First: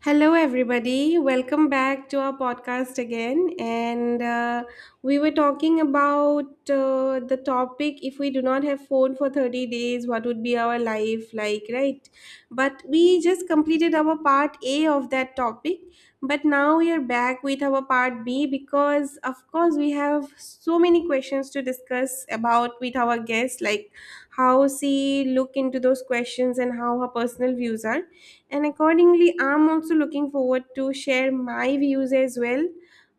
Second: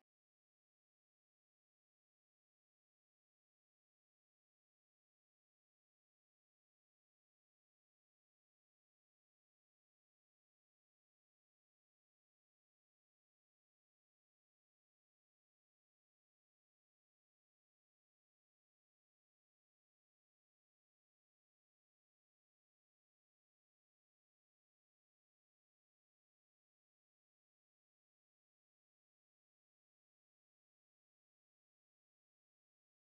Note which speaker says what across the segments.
Speaker 1: Hello, everybody. Welcome back to our podcast again. And We were talking about the topic, if we do not have phone for 30 days, what would be our life like, right? But we just completed our part A of that topic. But now we are back with our part B because, of course, we have so many questions to discuss about with our guest, like how she look into those questions and how her personal views are, and accordingly I'm also looking forward to share my views as well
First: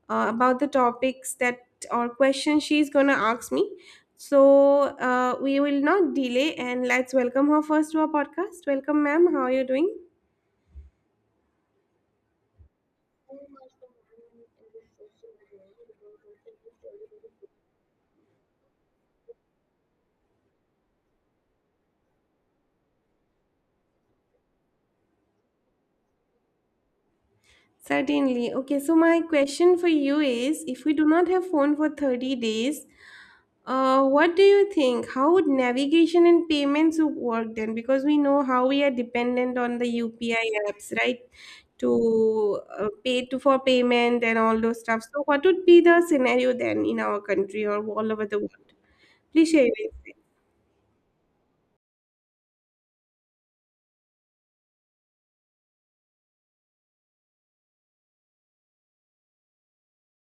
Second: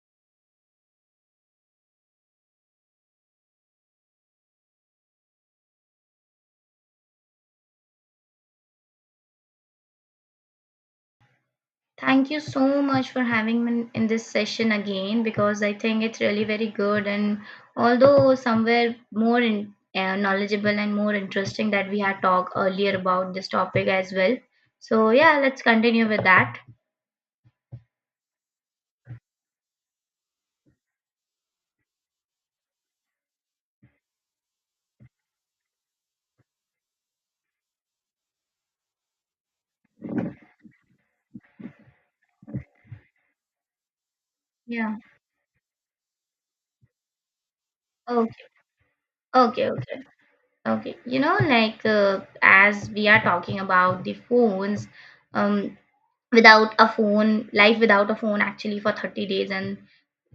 Speaker 1: about the topics that or questions she's going to ask me. so we will not delay and let's welcome her first to our podcast. Welcome, ma'am, how are you doing?
Speaker 2: Thank you so much for having me in this session again because I think it's really very good and although somewhere more in, knowledgeable and more interesting that we had talked earlier about this topic as well. So yeah, let's continue with that.
Speaker 1: Certainly. Okay, so my question for you is if we do not have phone for 30 days, what do you think? How would navigation and payments would work then? Because we know how we are dependent on the UPI apps, right? To pay to for payment and all those
Speaker 2: Yeah.
Speaker 1: stuff. So what would be the scenario then in our country or all over
Speaker 2: Okay.
Speaker 1: the world? Please share
Speaker 2: Okay.
Speaker 1: your
Speaker 2: Okay.
Speaker 1: insight.
Speaker 2: Okay. As we are talking about the phones, um, without a phone, life without a phone actually for 30 days and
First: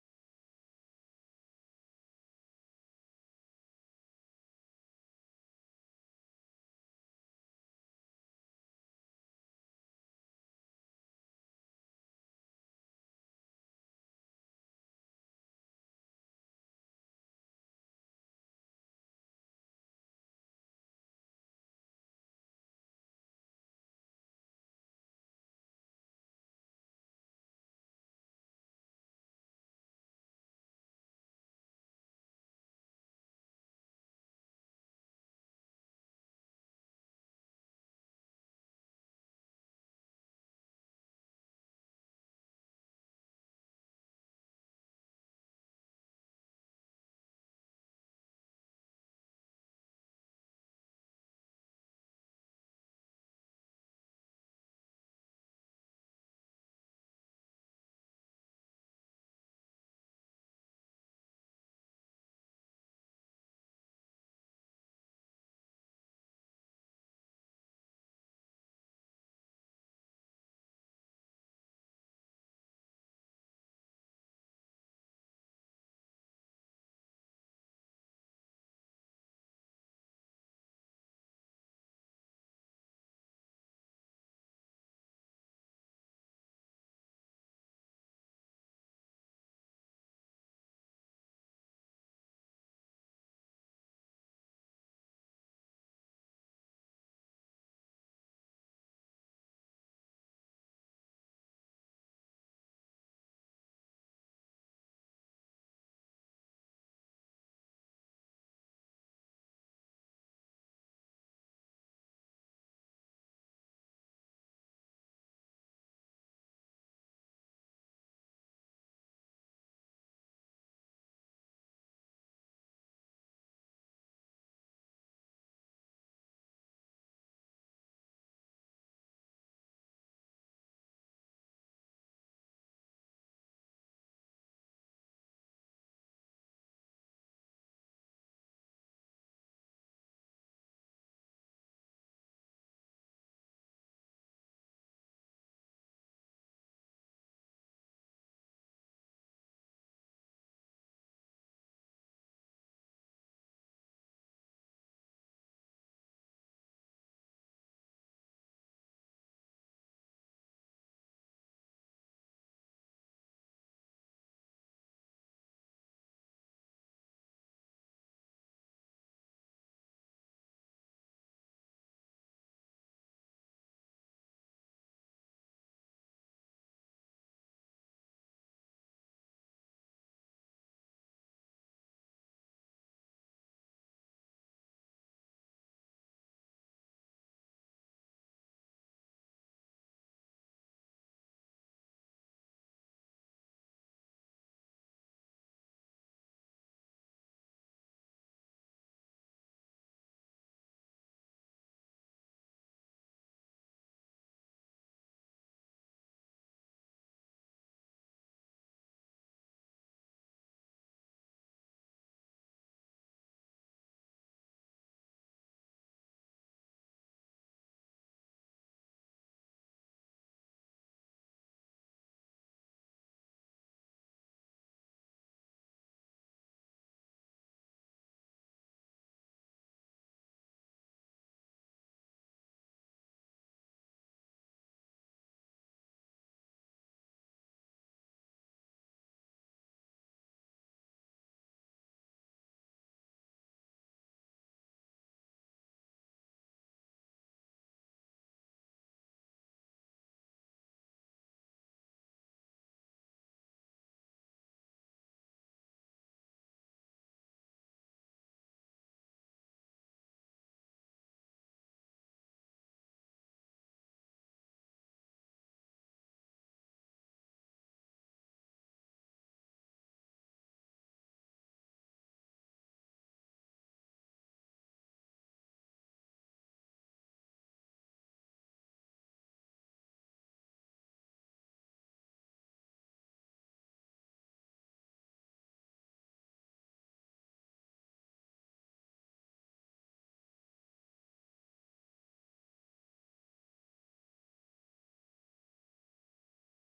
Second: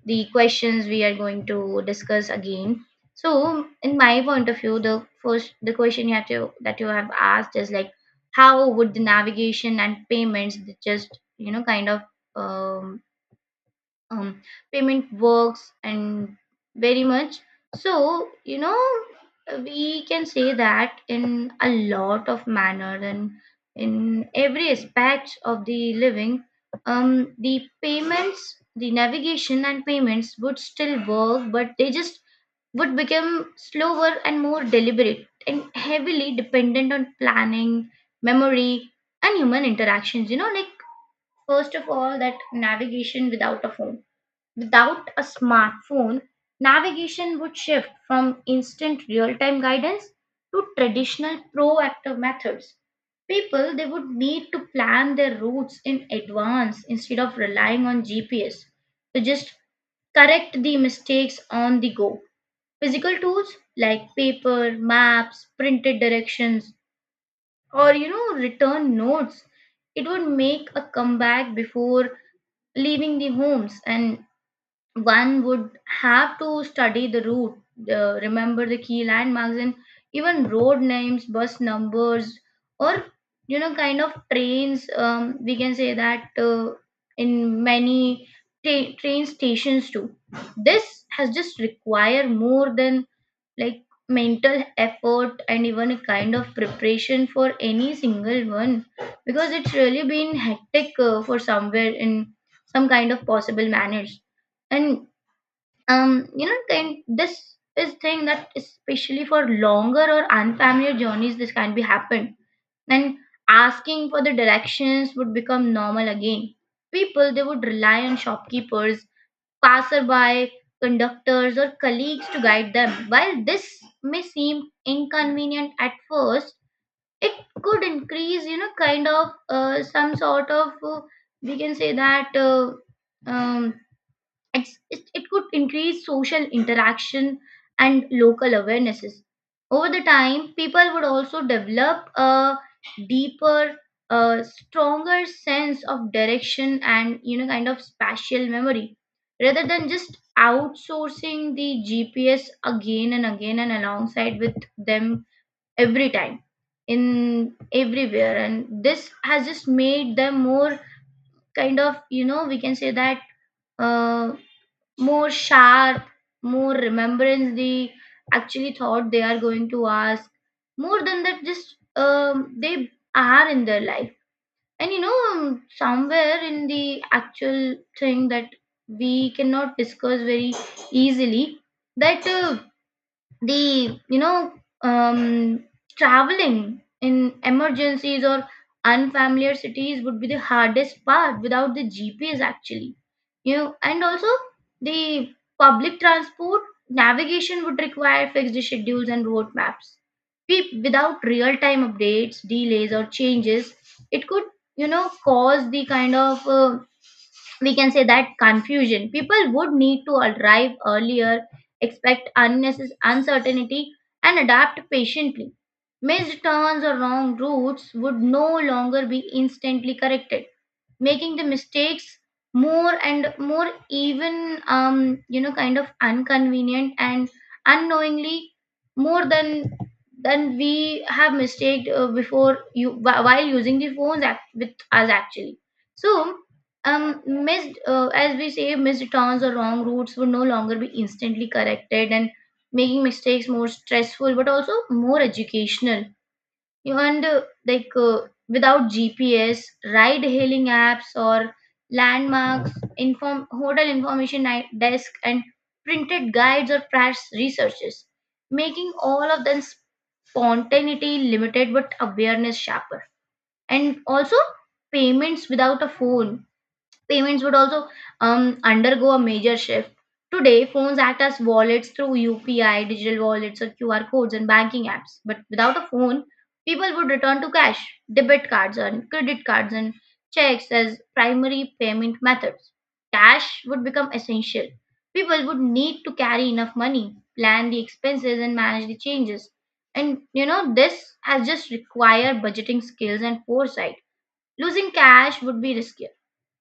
Speaker 2: the questions we are going to discuss again. So in my point of view, the question you have to that you have asked is like, how would the navigation and payments just um, um, payment works and very much. So you know, we can say that in a lot of manner and in every aspect of the living, the payments, the navigation and payments would still work, but they just would become slower and more deliberate and heavily dependent on planning, memory, and human interactions. You know, like first of all, that navigation without a phone. Without a smartphone, navigation would shift from instant real time guidance to traditional proactive methods. People they would need to plan their routes in advance instead of relying on GPS to just correct the mistakes on the go. Physical tools like paper, maps, printed directions, or you know, return notes, it would make a comeback before leaving the homes, and one would have to study the route, remember the key landmarks, and even road names, bus numbers, or you know, kind of trains. We can say that in many train stations too. This has just require more than like mental effort and even a kind of preparation for any single one, because it's really been hectic for somewhere in some kind of possible manners. And you know kind this is thing that especially for longer or unfamiliar journeys, this can be happened. And asking for the directions would become normal again. People they would rely on shopkeepers, passerby, conductors, or colleagues to guide them. While this may seem inconvenient at first, it could increase you know kind of some sort of we can say that um, it's, it could increase social interaction and local awarenesses. Over the time, people would also develop a deeper, a stronger sense of direction and you know kind of spatial memory, rather than just outsourcing the gps again and again and alongside with them every time in everywhere. And this has just made them more kind of you know we can say that uh, more sharp, more remembrance they actually thought they are going to ask. More than that, just they are in their life. And you know, somewhere in the actual thing that we cannot discuss very easily, that the you know um, traveling in emergencies or unfamiliar cities would be the hardest part without the gps actually. You know, and also the public transport navigation would require fixed schedules and road maps. Without real time updates, delays or changes, it could, you know, cause the kind of we can say that confusion. People would need to arrive earlier, expect unnecessary uncertainty, and adapt patiently. Missed turns or wrong routes would no longer be instantly corrected, making the mistakes more and more even inconvenient and unknowingly more than we have mistake before you while using the phones act with us actually. So missed, as we say, missed turns or wrong routes would no longer be instantly corrected, and making mistakes more stressful but also more educational. And like uh, without gps, ride hailing apps, or landmarks, inform hotel information desk and printed guides or price researches, making all of them spontaneity limited but awareness sharper. And also, payments without a phone. Payments would also undergo a major shift. Today, phones act as wallets through UPI, digital wallets, or QR codes and banking apps. But without a phone, people would return to cash, debit cards, and credit cards and checks as primary payment methods. Cash would become essential. People would need to carry enough money, plan the expenses, and manage the changes. And you know, this has just required budgeting skills and foresight. Losing cash would be riskier,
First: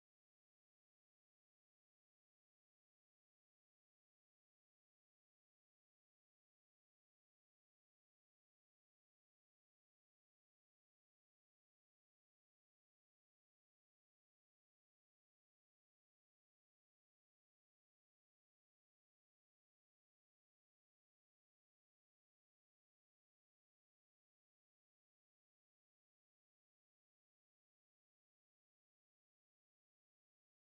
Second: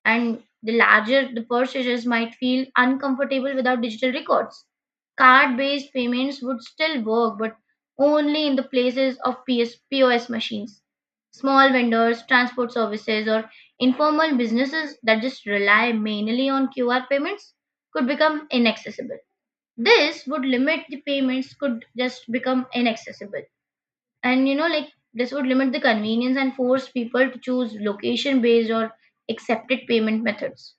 Speaker 2: and the larger the purchases might feel uncomfortable without digital records. Card based payments would still work, but only in the places of PSPOS machines. Small vendors, transport services, or informal businesses that just rely mainly on QR payments could become inaccessible. This would limit the payments, could just become inaccessible. And you know, like this would limit the convenience and force people to choose location based or accepted payment methods.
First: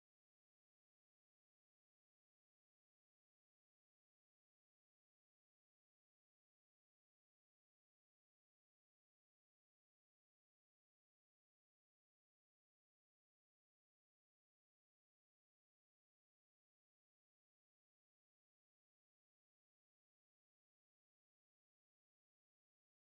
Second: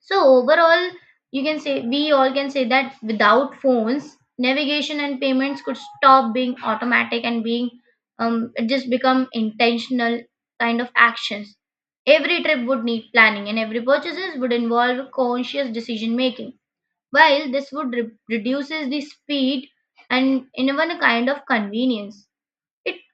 Speaker 2: So overall, you can say, we all can say that without phones, navigation and payments could stop being automatic and being just become intentional kind of actions. Every trip would need planning, and every purchases would involve conscious decision making. While this would reduces the speed and in even a kind of convenience,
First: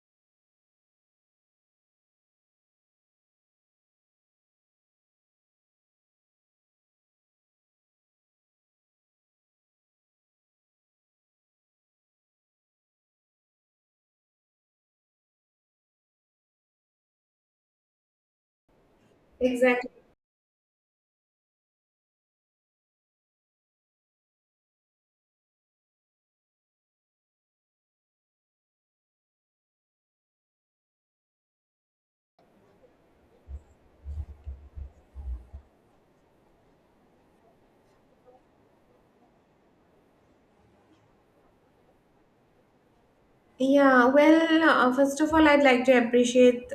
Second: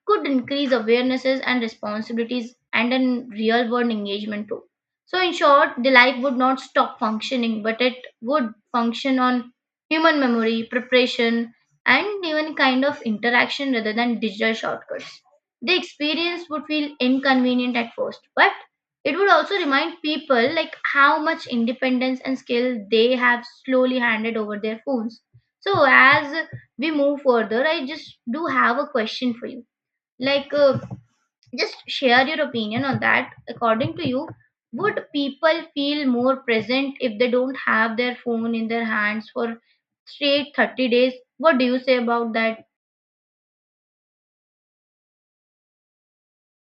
Speaker 2: it could increase awarenesses and responsibilities and in real world engagement too. So, in short, the life would not stop functioning, but it would function on human memory, preparation, and even kind of interaction rather than digital shortcuts. The experience would feel inconvenient at first, but it would also
Speaker 1: Exactly.
Speaker 2: remind people like how much independence and skill they have slowly handed over their phones. So, as we move further, I just do have a question for you, like uh, just share your opinion on that. According to you, would people feel more present if they don't have their phone in their hands for straight 30 days? What do you say about that?
Speaker 1: First of all, I'd like to appreciate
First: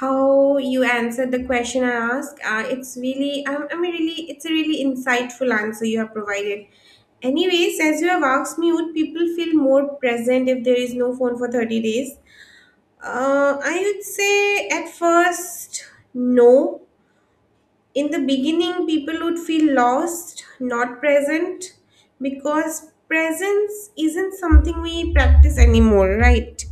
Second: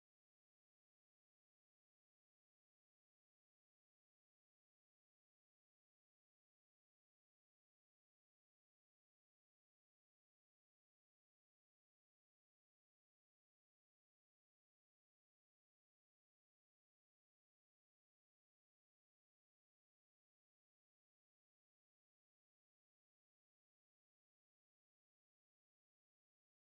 Speaker 1: how you answered the question I asked. It's really, I'm really, it's a really insightful answer you have provided. Anyways, as you have asked me, would people feel more present if there is no phone for 30 days? I would say at first, no. In the beginning, people would feel lost, not present, because presence isn't something we practice anymore, right?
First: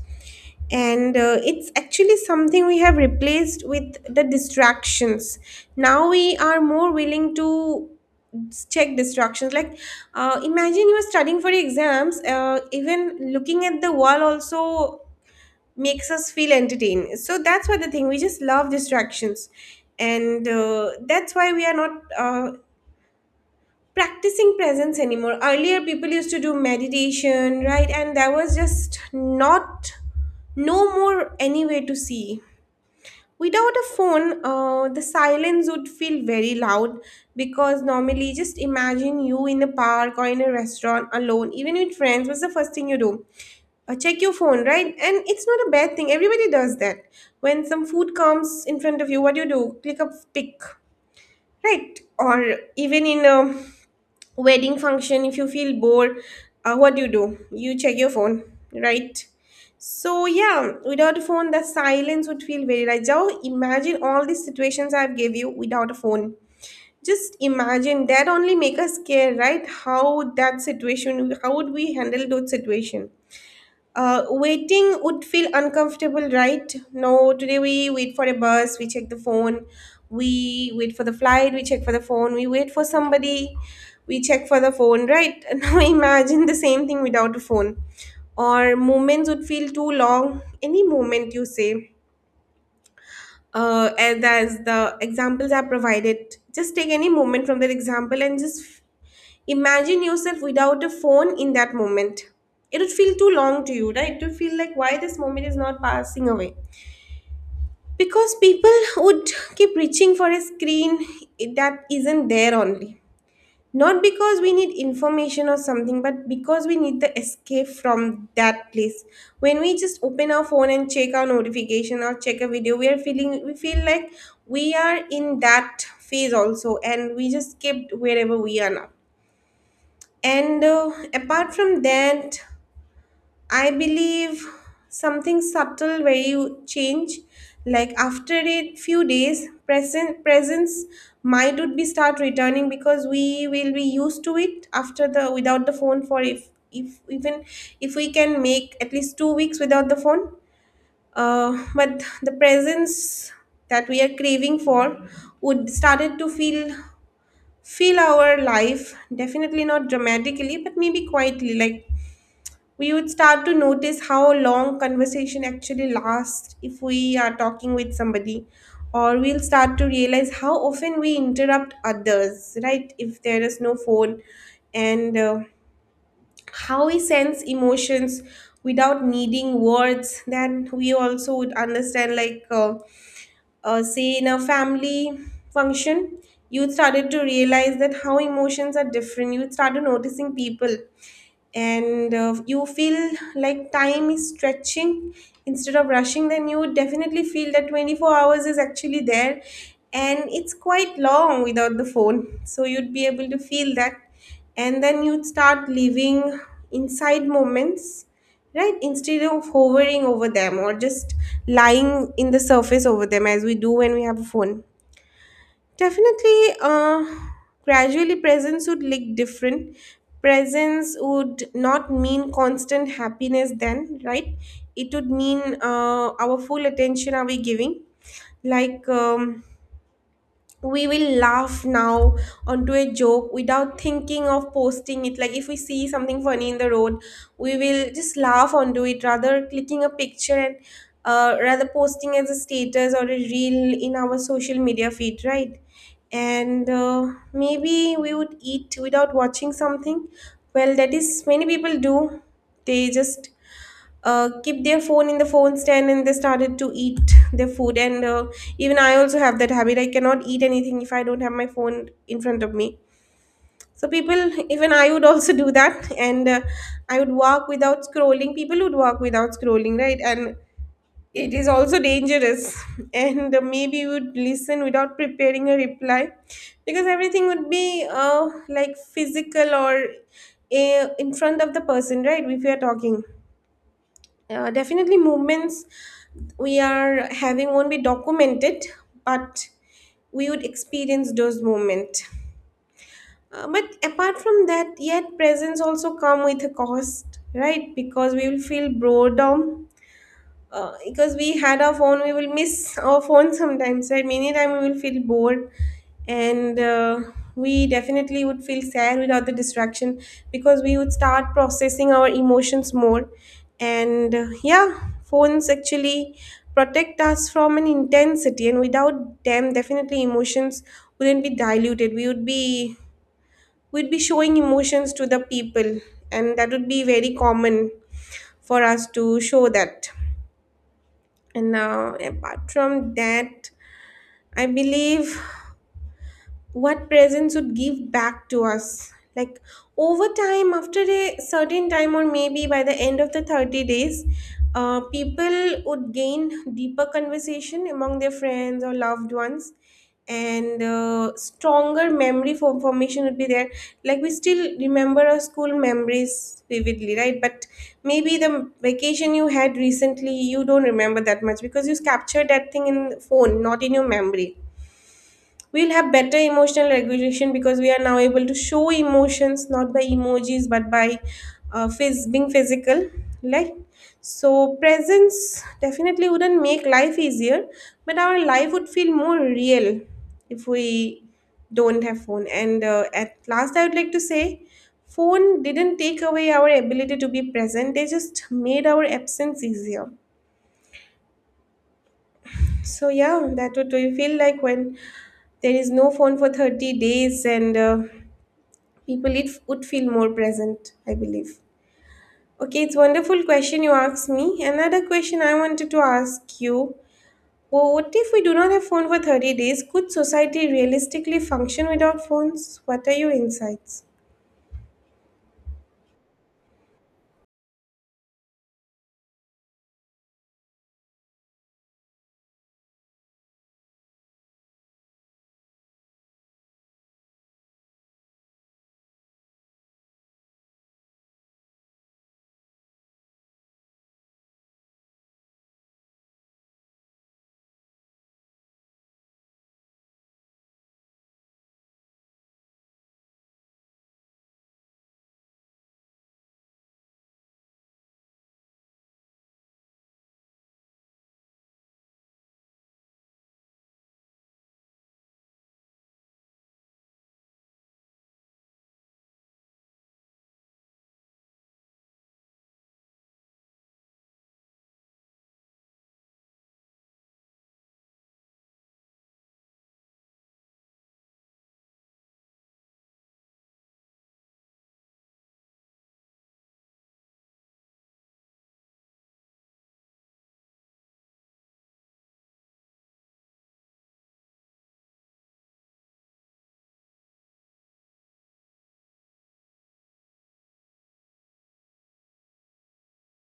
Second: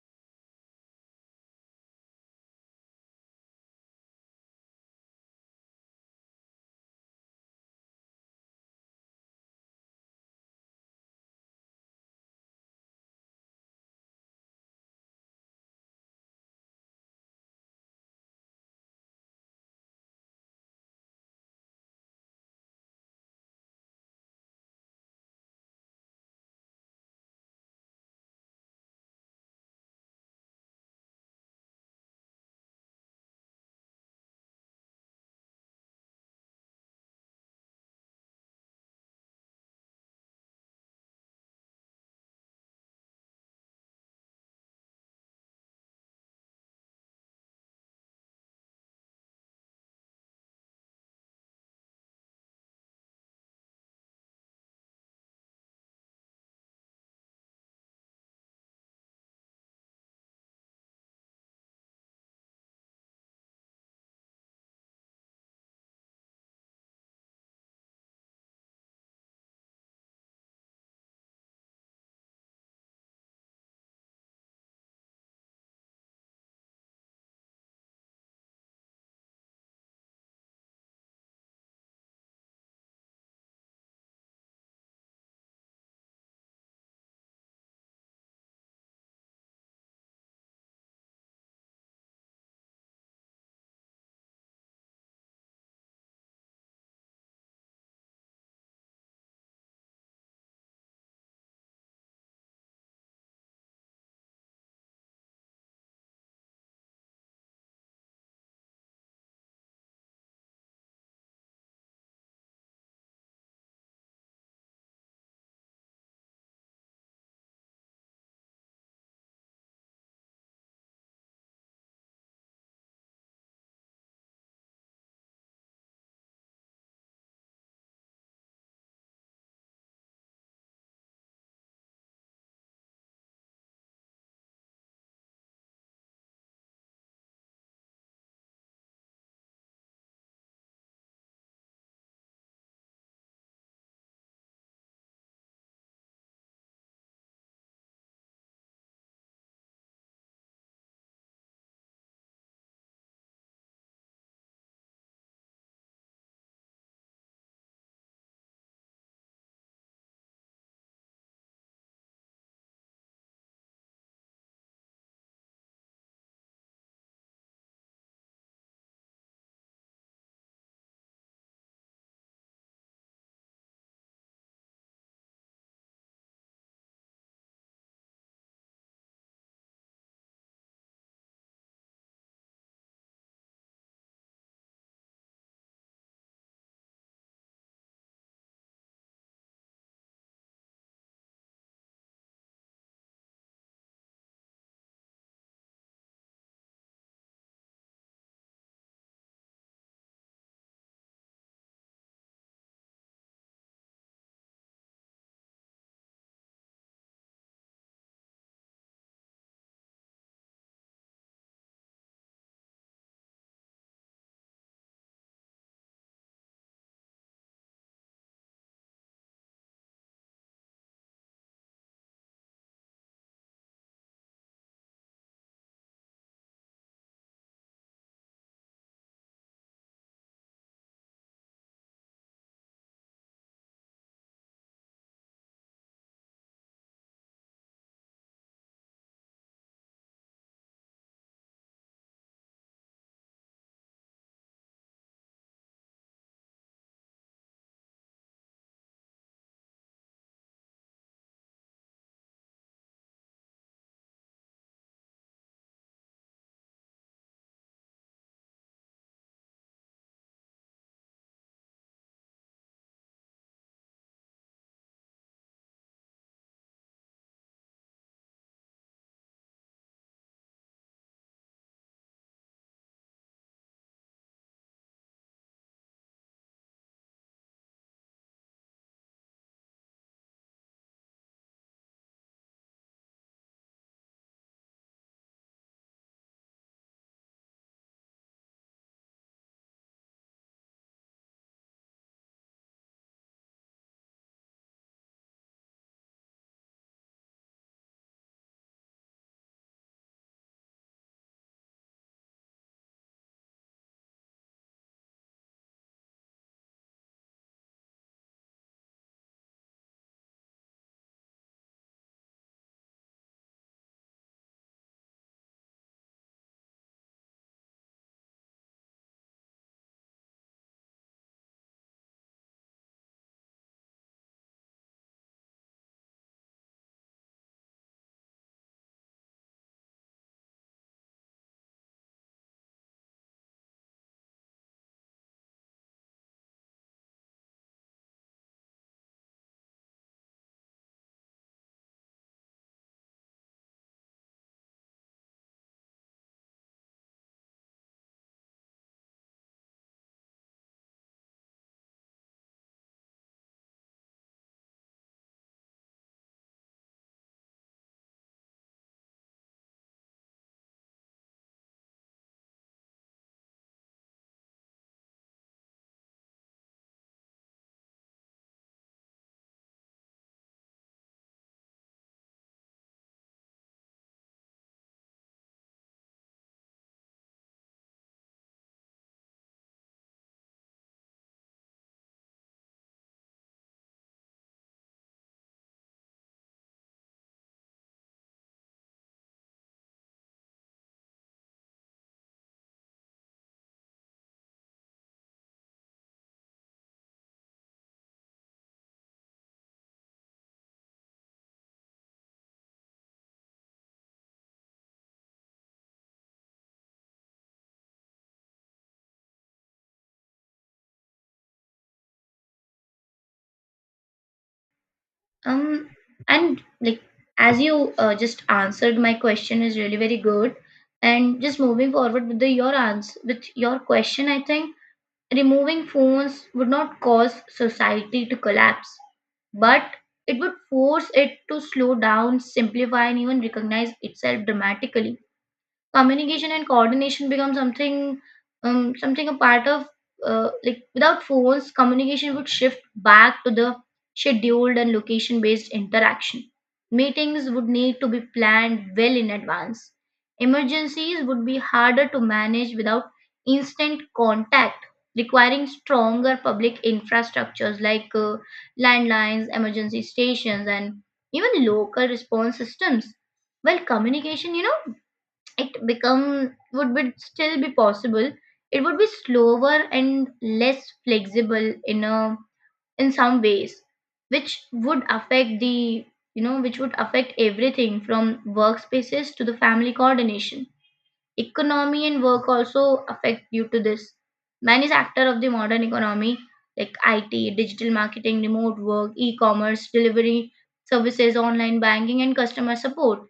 Speaker 1: and It's actually something we have replaced with the distractions. Now we are more willing to check distractions, like, imagine you are studying for exams, even looking at the wall also makes us feel entertained. So that's what the thing, we just love distractions. And That's why we are not practicing presence anymore. Earlier, people used to do meditation, right? And there was just not, no more any way to see. Without a phone, the silence would feel very loud because normally, just imagine you in a park or in a restaurant alone, even with friends. What's the first thing you do? Check your phone, right? And it's not a bad thing. Everybody does that. When some food comes in front of you, what do you do? Click a pic, right? Or even in a wedding function, if you feel bored, what do you do? You check your phone, right? So yeah, without a phone the silence would feel very. Right now imagine all these situations I've gave you without a phone. Just imagine that, only make us care, right? How that situation, how would we handle those situation? Waiting would feel uncomfortable, right? No, today we wait for a bus, we check the phone, we wait for the flight, we check for the phone, we wait for somebody, we check for the phone, right? Now imagine the same thing without a phone. Or moments would feel too long. Any moment you say, as the examples are provided, just take any moment from that example and just imagine yourself without a phone in that moment. It would feel too long to you, right? It would feel like why this moment is not passing away. Because people would keep reaching for a screen that isn't there only. Not because we need information or something, but because we need the escape from that place. When we just open our phone and check our notification or check a video, we are feeling, we feel like we are in that phase also and we just skipped wherever we are now. And Apart from that, I believe something subtle where you change, like after a few days, present presence might would be start returning because we will be used to it after the without the phone for, if even if we can make at least 2 weeks without the phone. But the presence that we are craving for would started to feel our life, definitely not dramatically, but maybe quietly. Like, we would start to notice how long conversation actually lasts if we are talking with somebody, or we'll start to realize how often we interrupt others, right, if there is no phone. And How we sense emotions without needing words, then we also would understand, like, say in a family function, youth started to realize that how emotions are different, youth started noticing people. And You feel like time is stretching instead of rushing, then you would definitely feel that 24 hours is actually there and it's quite long without the phone. So you'd be able to feel that. And then you'd start living inside moments, right? Instead of hovering over them or just lying in the surface over them as we do when we have a phone. Definitely, gradually presence would look different. Presence would not mean constant happiness then, right? It would mean, our full attention are we giving? Like, we will laugh now onto a joke without thinking of posting it. Like, if we see something funny in the road, we will just laugh onto it rather clicking a picture, and rather posting as a status or a reel in our social media feed, right? and Maybe we would eat without watching something. Well, that is many people do, they just keep their phone in the phone stand and they started to eat their food. And Even I also have that habit, I cannot eat anything if I don't have my phone in front of me. So people, even I would also do that. And I would walk without scrolling, people would walk without scrolling, right? And it is also dangerous. and Maybe you would listen without preparing a reply because everything would be, like, physical or in front of the person, right, if we are talking. Definitely movements we are having won't be documented, but we would experience those movement. But apart from that, yet presence also come with a cost, right? Because we will feel boredom, because we had our phone, we will miss our phone sometimes, right? Many time we will feel bored. And We definitely would feel sad without the distraction because we would start processing our emotions more. And Yeah, phones actually protect us from an intensity, and without them definitely emotions wouldn't be diluted. We would be, we'd be showing emotions to the people, and that would be very common for us to show that. And now, apart from that, I believe what presents would give back to us, like, over time, after a certain time or maybe by the end of the 30 days, people would gain deeper conversation among their friends or loved ones, and stronger memory for formation would be there. Like, we still remember our school memories vividly, right? But maybe the vacation you had recently you don't remember that much because you captured that thing in the phone, not in your memory. We'll have better emotional regulation because we are now able to show emotions not by emojis but by being physical, like. So presence definitely wouldn't make life easier, but our life would feel more real if we don't have phone. And At last I would like to say, phone didn't take away our ability to be present, they just made our absence easier. So yeah, that would, do you feel like when there is no phone for 30 days, and people, it would feel more present, I believe. Okay, it's wonderful question you asked me. Another question I wanted to ask you. Well, what if we do not have phone for 30 days? Could society realistically function without phones? What are your insights?
Speaker 2: um and as you, just answered my question is really very good. And just moving forward with the your answer with your question, I think removing phones would not cause society to collapse, but it would force it to slow down, simplify, and even recognize itself dramatically. Communication and coordination become something, something a part of, like without phones, communication would shift back to the scheduled and location based interaction. Meetings would need to be planned well in advance. Emergencies would be harder to manage without instant contact, requiring stronger public infrastructures like landlines, emergency stations, and even local response systems. Well, communication, you know, it become, would be still be possible. It would be slower and less flexible in a, in some ways, which would affect everything from workspaces to the family coordination. Economy and work also affect due to this. Many sectors of the modern economy, like it, digital marketing, remote work, e-commerce delivery services, online banking, and customer support,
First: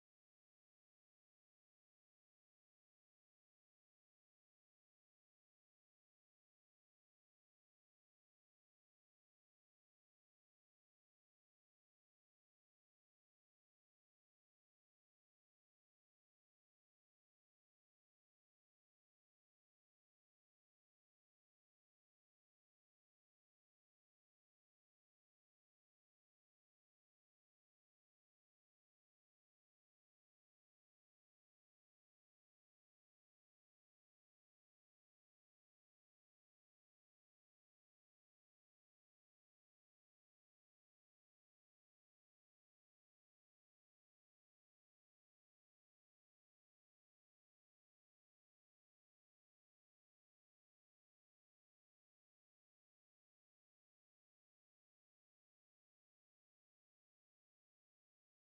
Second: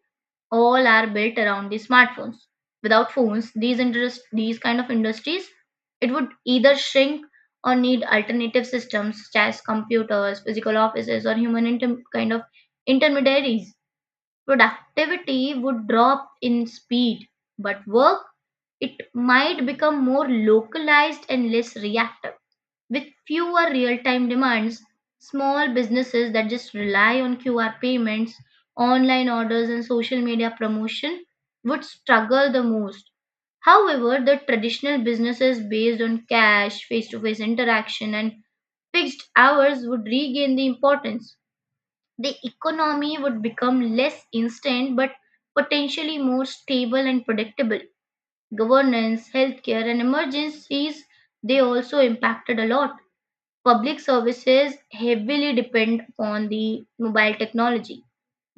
Speaker 2: all are built around the smartphones. Without phones, these interest, these kind of industries, it would either shrink or need alternative systems such as computers, physical offices, or human intermediaries. Productivity would drop in speed, but work it might become more localized and less reactive. With fewer real time demands, small businesses that just rely on QR payments, online orders, and social media promotion would struggle the most. However, the traditional businesses based on cash, face to face interaction, and fixed hours would regain the importance. The economy would become less instant but potentially more stable and predictable. Governance, healthcare, and emergencies, they also impacted a lot. Public services heavily depend on the mobile technology.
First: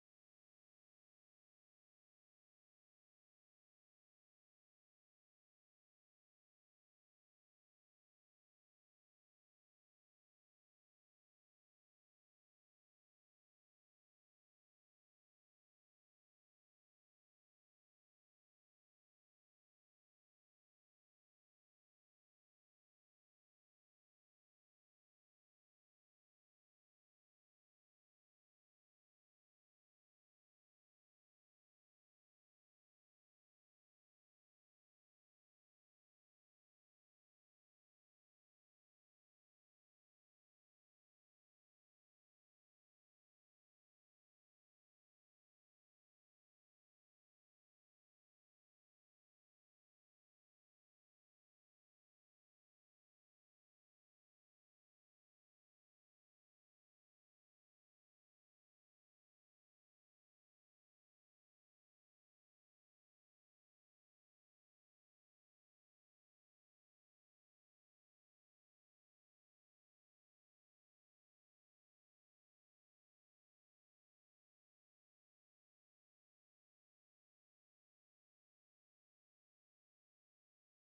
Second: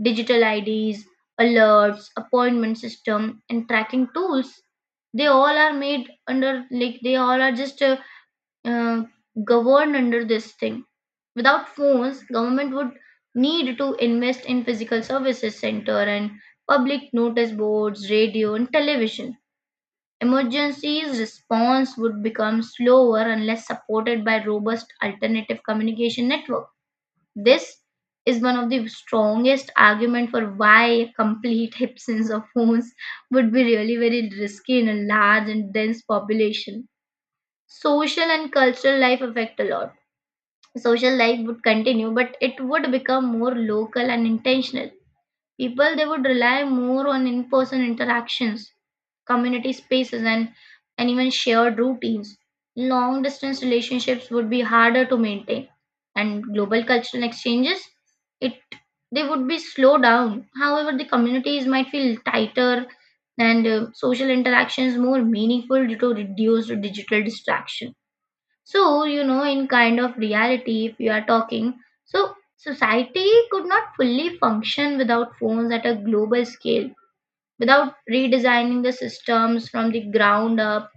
Speaker 2: Digital IDs, alerts, appointment system, and tracking tools, they all are made under, like they all are just uh, governed under this thing. Without phones, government would need to invest in physical services center and public notice boards, radio, and television. Emergency response would become slower unless supported by robust alternative communication network. This is one of the strongest argument for why a complete absence of phones would be really very risky in a large and dense population. Social and cultural life affect a lot. Social life would continue, but it would become more local and intentional. People they would rely more on in-person interactions, community spaces, and even shared routines. Long distance relationships would be harder to maintain, and global cultural exchanges, it they would be slowed down. However, the communities might feel tighter, and social interactions more meaningful due to reduced digital distraction. So, you know, in kind of reality, if you are talking, so society could not fully function without phones at a global scale without redesigning the systems from the ground up.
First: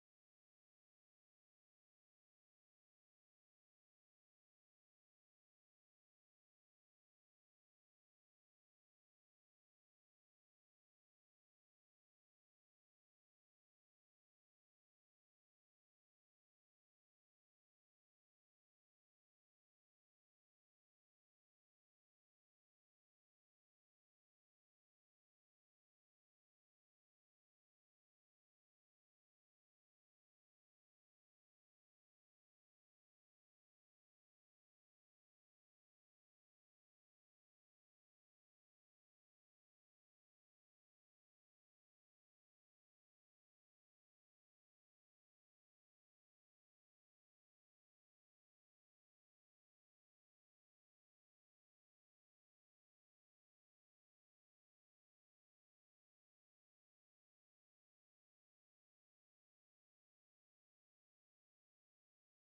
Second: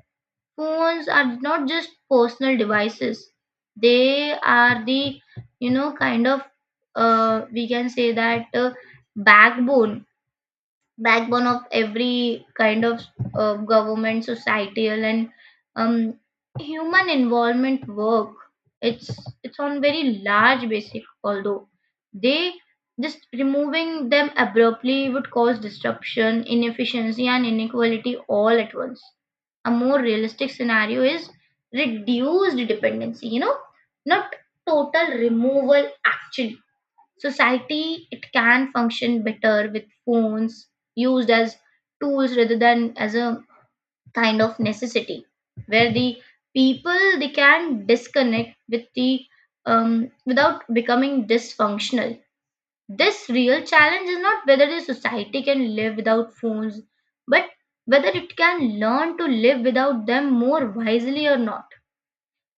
Speaker 2: Phones are not just personal devices, they are the, you know, kind of, we can say that backbone backbone of every kind of government societal and um, human involvement work it's it's on very large basic although they just removing them abruptly would cause disruption inefficiency and inequality all at once. A more realistic scenario is reduced dependency, not total removal actually. Society it can function better with phones used as tools rather than as a kind of necessity where the people they can disconnect with the without becoming dysfunctional. This real challenge is not whether the society can live without phones but whether it can learn to live without them more wisely or not.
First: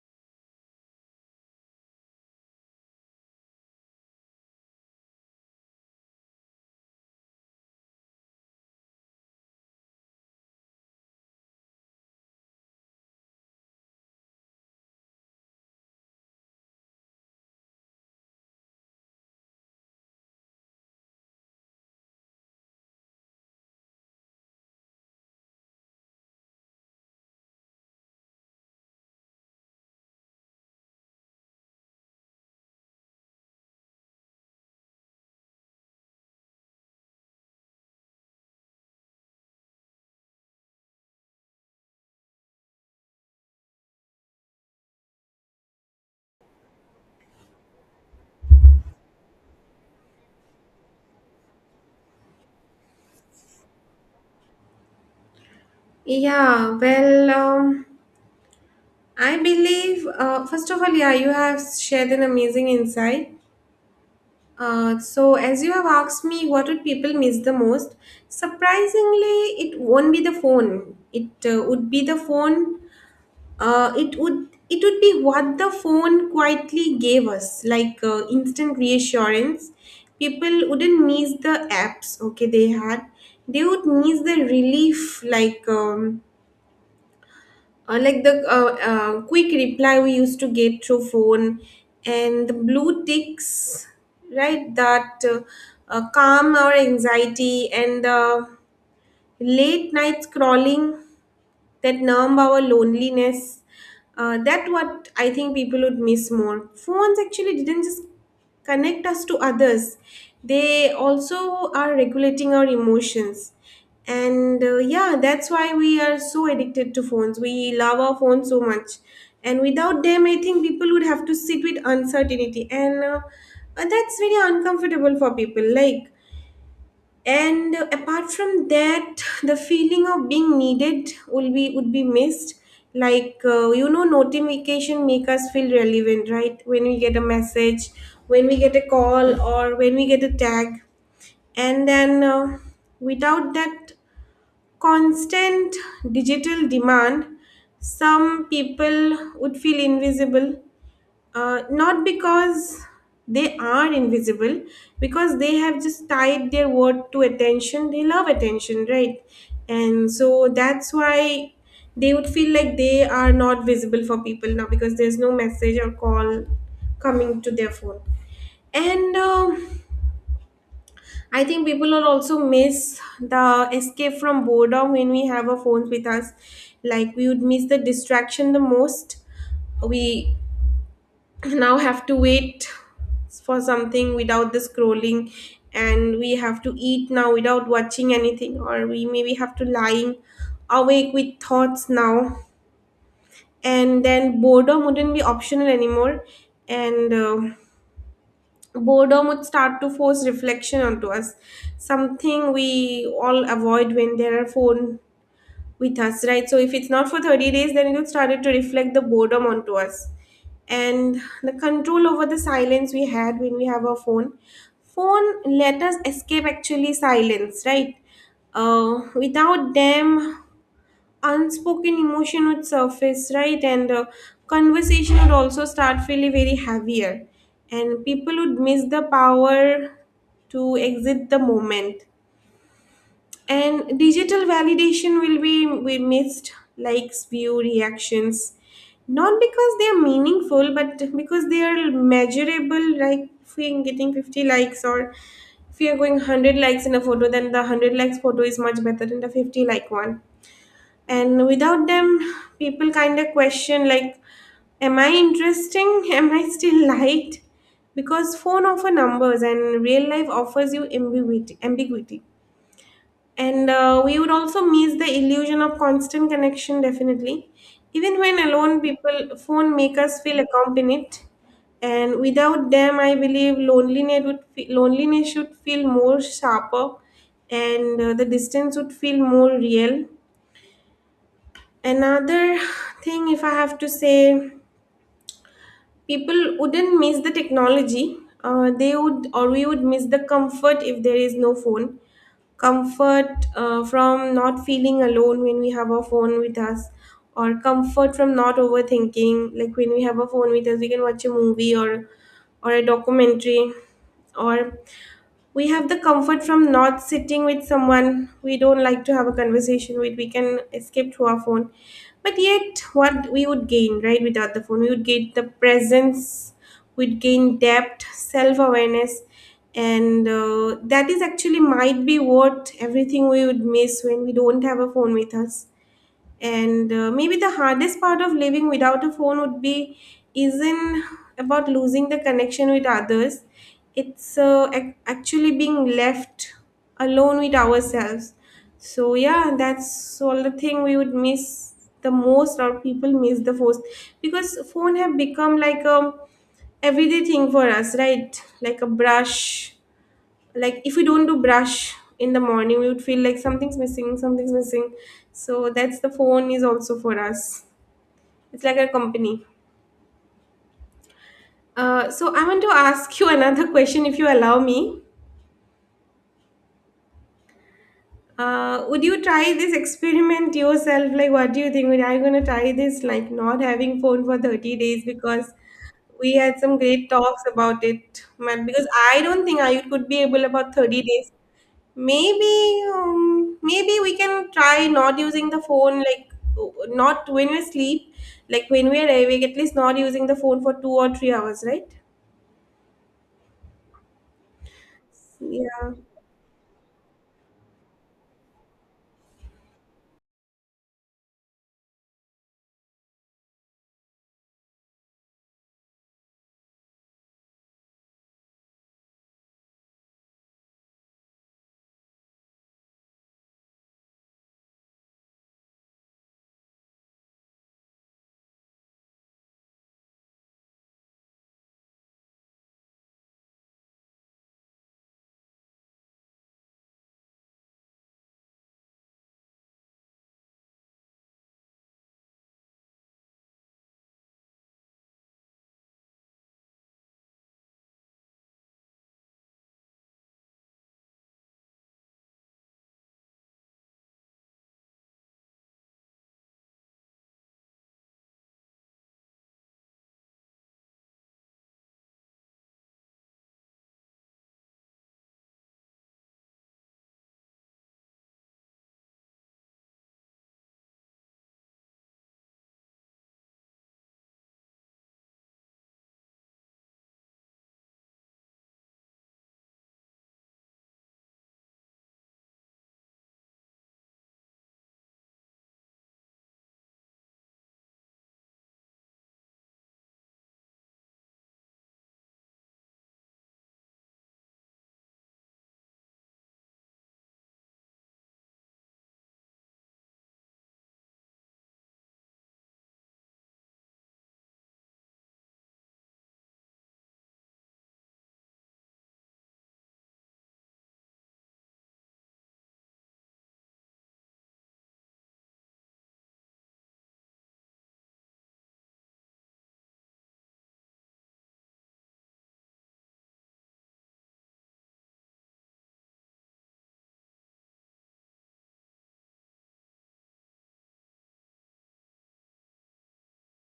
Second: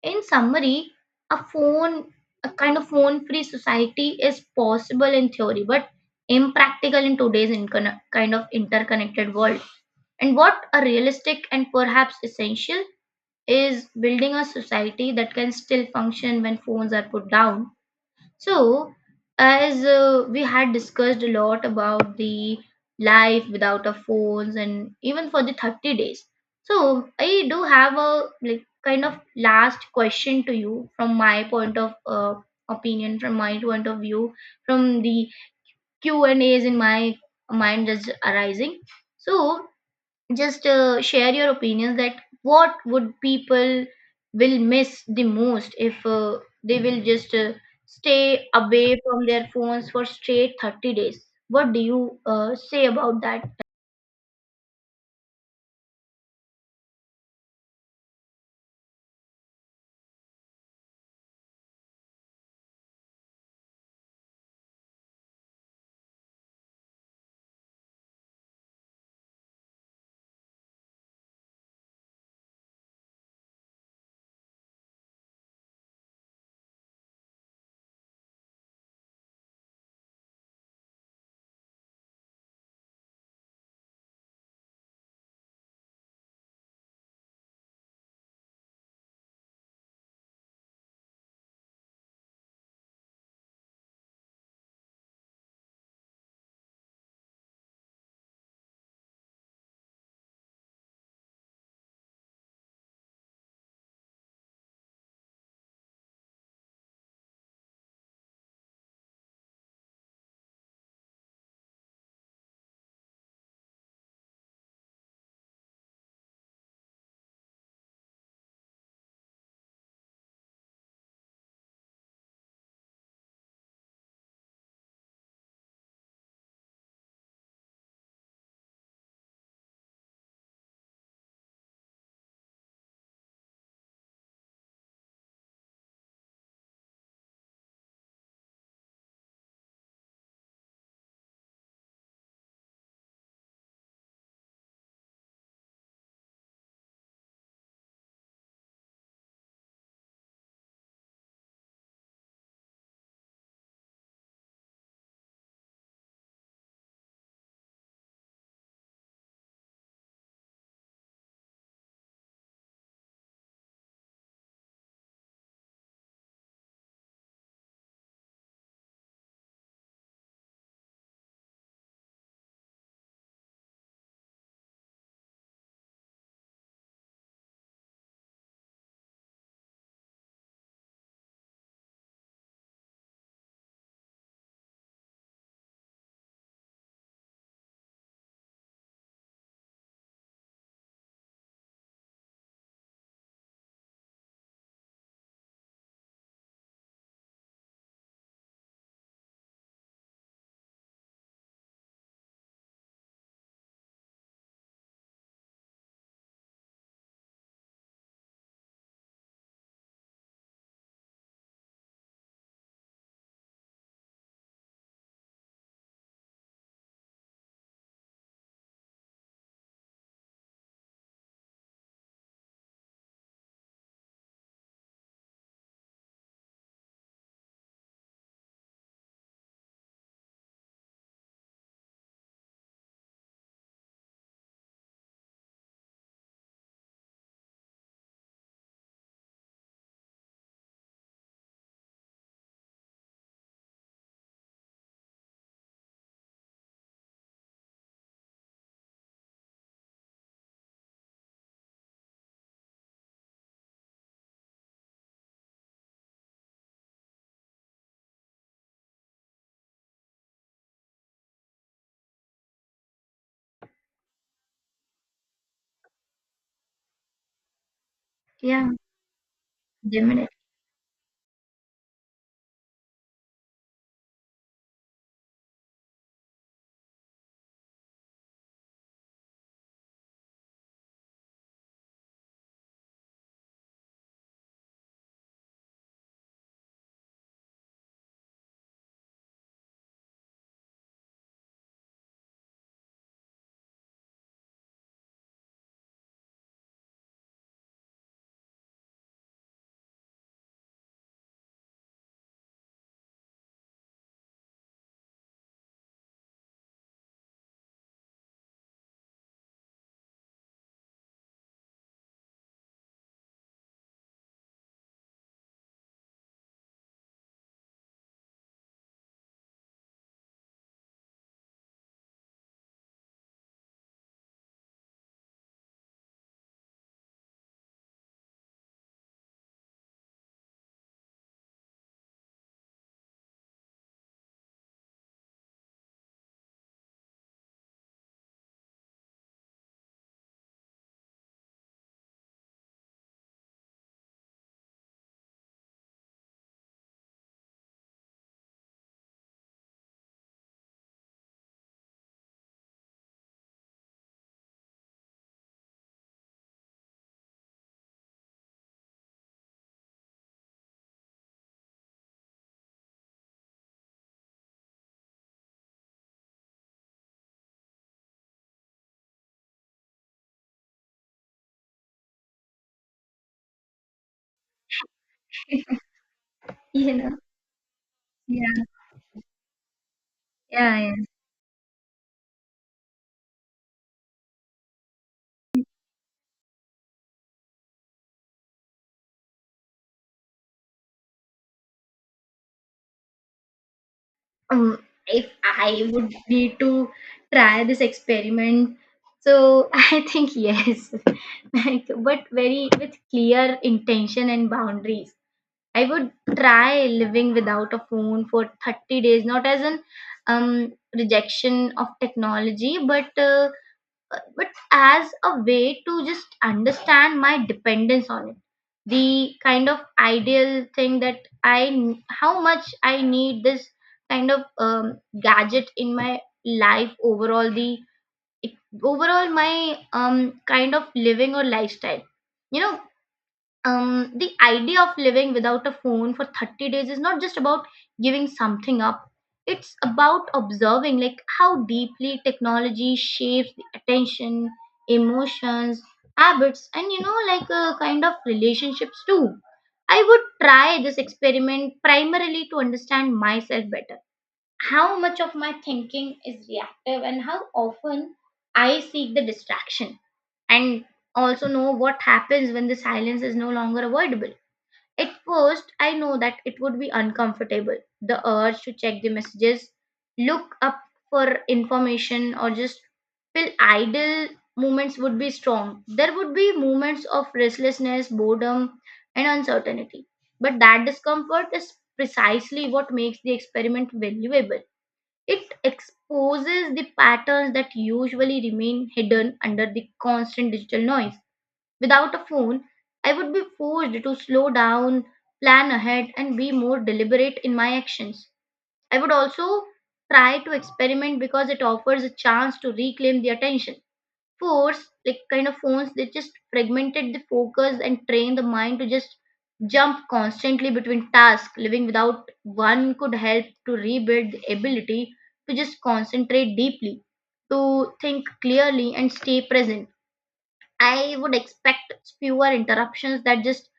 Speaker 2: In summary, a phone, a kind of phone free society is possible in theory, but impractical in today's kind of interconnected world. And what a realistic and perhaps essential is building a society that can still function when phones are put down. So, as we had discussed a lot about the life without our phones and even for the 30 days. So, I do have a like kind of last question to you from my point of opinion, from my point of view, from the Q and A's in my mind that's arising. So, just share your opinions that what would people will miss the most if they will just stay away from their phones for straight 30 days. What do you say about that?
Speaker 1: Yeah, well, um, I believe, first of all, yeah, you have shared an amazing insight. So, as you have asked me, what would people miss the most? Surprisingly, it won't be the phone. It would be the phone. It would be what the phone quietly gave us, like, instant reassurance. People wouldn't miss the apps, okay, they had. They would miss the relief, like. Like the, quick reply we used to get through phone, and the blue ticks, right, that calm our anxiety, and the late night scrolling that numb our loneliness. That what I think people would miss more. Phones actually didn't just connect us to others; they also are regulating our emotions. And Yeah, that's why we are so addicted to phones. We love our phones so much, and without them, I think people would have to sit with uncertainty, and that's very uncomfortable for people. Like and apart from that, the feeling of being needed will be would be missed. Like notification make us feel relevant, right? When we get a message, when we get a call, or when we get a tag, and then without that constant digital demand, some people would feel invisible, not because they are invisible, because they have just tied their word to attention. They love attention, right? And so that's why they would feel like they are not visible for people now, because there's no message or call coming to their phone. And I think people will also miss the escape from boredom when we have our phones with us. Like, we would miss the distraction the most. We now have to wait for something without the scrolling, and we have to eat now without watching anything, or we maybe have to lying awake with thoughts now, and then boredom wouldn't be optional anymore, and boredom would start to force reflection onto us, something we all avoid when there are phone with us, right? So if it's not for 30 days, then it will started to reflect the boredom onto us. And the control over the silence we had when we have our phone. Phone let us escape actually silence, right? Without them, unspoken emotion would surface, right? And Conversation would also start feeling very heavier. And people would miss the power to exit the moment, and digital validation will be we missed likes, view, reactions, not because they are meaningful, but because they are measurable. Like if we're getting 50 likes, or if we are going 100 likes in a photo, then the 100 likes photo is much better than the 50 like one. And without them, people kind of question like, am I interesting? Am I still liked? Because phone offer numbers and real life offers you ambiguity. And We would also miss the illusion of constant connection, definitely. Even when
Speaker 2: Yeah,
Speaker 1: alone, people phone make us
Speaker 2: definitely.
Speaker 1: feel accompanied, and without them, I believe loneliness should feel more sharper, and the distance would feel more real. Another thing, if I have to say, people wouldn't miss the technology. They would or We would miss the comfort if there is no phone, comfort from not feeling alone when we have our phone with us, or comfort from not overthinking, like when we have a phone with us we can watch a movie or a documentary, or we have the comfort from not sitting with someone we don't like to have a conversation with. We can escape through our phone. But yet, what we would gain right without the phone, we would gain the presence. We'd gain depth, self-awareness, and that is actually might be what everything we would miss when we don't have a phone with us. And maybe the hardest part of living without a phone would be isn't about losing the connection with others. It's actually being left alone with ourselves. So yeah, that's all the thing we would miss the most, or people miss the most, because phone have become like a everyday thing for us, right? Like a brush. Like if we don't do brush in the morning, we would feel like something's missing, something's missing. So that's the phone is also for us. It's like a company. So I want to ask you another question, if you allow me. Would you try this experiment yourself? Like, what do you think? Would I gonna try this, like not having phone for 30 days? Because we had some
Speaker 2: You
Speaker 1: great
Speaker 2: know,
Speaker 1: talks about it,
Speaker 2: yeah,
Speaker 1: man, because I don't think I could be able about
Speaker 2: yeah, yeah.
Speaker 1: 30 days. Maybe, maybe we can try not using the phone, like not when we sleep, like when we are awake, at least not using the phone for 2 or 3 hours, right?
Speaker 2: um, if I
Speaker 1: Yeah.
Speaker 2: would need to try this experiment, so I think yes, like but very with clear intention and boundaries. I would try living without a phone for 30 days, not as an rejection of technology, but as a way to just understand my dependence on it. The kind of ideal thing that I, how much I need this kind of gadget in my life overall. The overall my kind of living or lifestyle. You know, the idea of living without a phone for 30 days is not just about giving something up. It's about observing like how deeply technology shapes the attention, emotions, habits, and you know like a kind of relationships too. I would try this experiment primarily to understand myself better, how much of my thinking is reactive and how often I seek the distraction, and also know what happens when the silence is no longer avoidable. At first, I know that it would be uncomfortable. The urge to check the messages, look up for information, or just feel idle moments would be strong. There would be moments of restlessness, boredom, and uncertainty. But that discomfort is precisely what makes the experiment valuable. It exposes the patterns that usually remain hidden under the constant digital noise. Without a phone, I would be forced to slow down, plan ahead, and be more deliberate in my actions. I would also try to experiment because it offers a chance to reclaim the attention. Force, like kind of phones, they just fragmented the focus and train the mind to just jump constantly between tasks. Living without one could help to rebuild the ability to just concentrate deeply, to think clearly, and stay present. I would expect fewer interruptions, that just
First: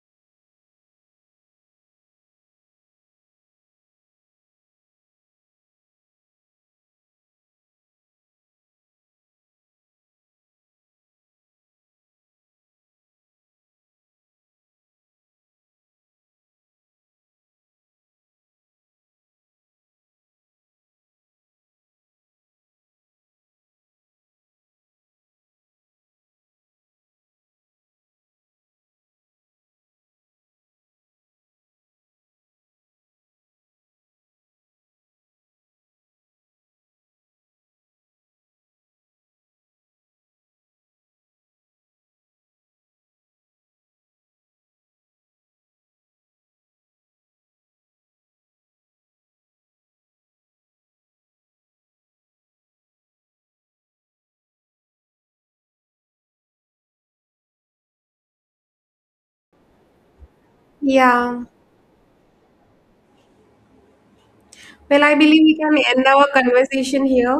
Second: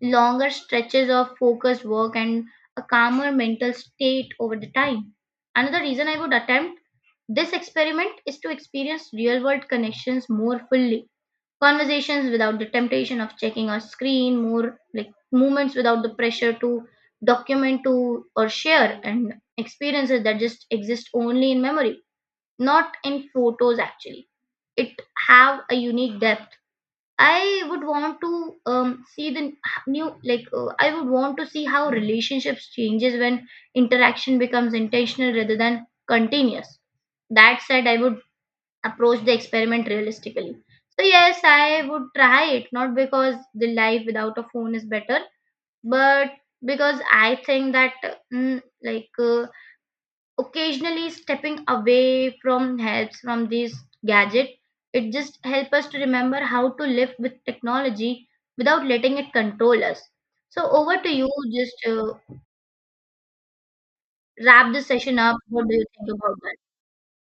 Speaker 2: longer stretches of focused work and a calmer mental state over the time. Another reason I would attempt this experiment is to experience real world connections more fully. Conversations without the temptation of checking a screen, more like movements without the pressure to document to or share, and experiences that just exist only in memory, not in photos actually. It have a unique depth. I would want to see the new like I would want to see how relationships changes when interaction becomes intentional rather than continuous. That said, I would approach the experiment realistically. So yes, I would try it not because the life without a phone is better, but because I think that mm, like uh, occasionally stepping away from helps from this gadget, it just helps us to remember how to live with technology without letting it control us. So over to you,
Speaker 1: Yeah.
Speaker 2: just wrap this
Speaker 1: Well, I
Speaker 2: session up.
Speaker 1: believe we
Speaker 2: What do
Speaker 1: can
Speaker 2: you
Speaker 1: end
Speaker 2: think
Speaker 1: our
Speaker 2: about that?
Speaker 1: conversation here.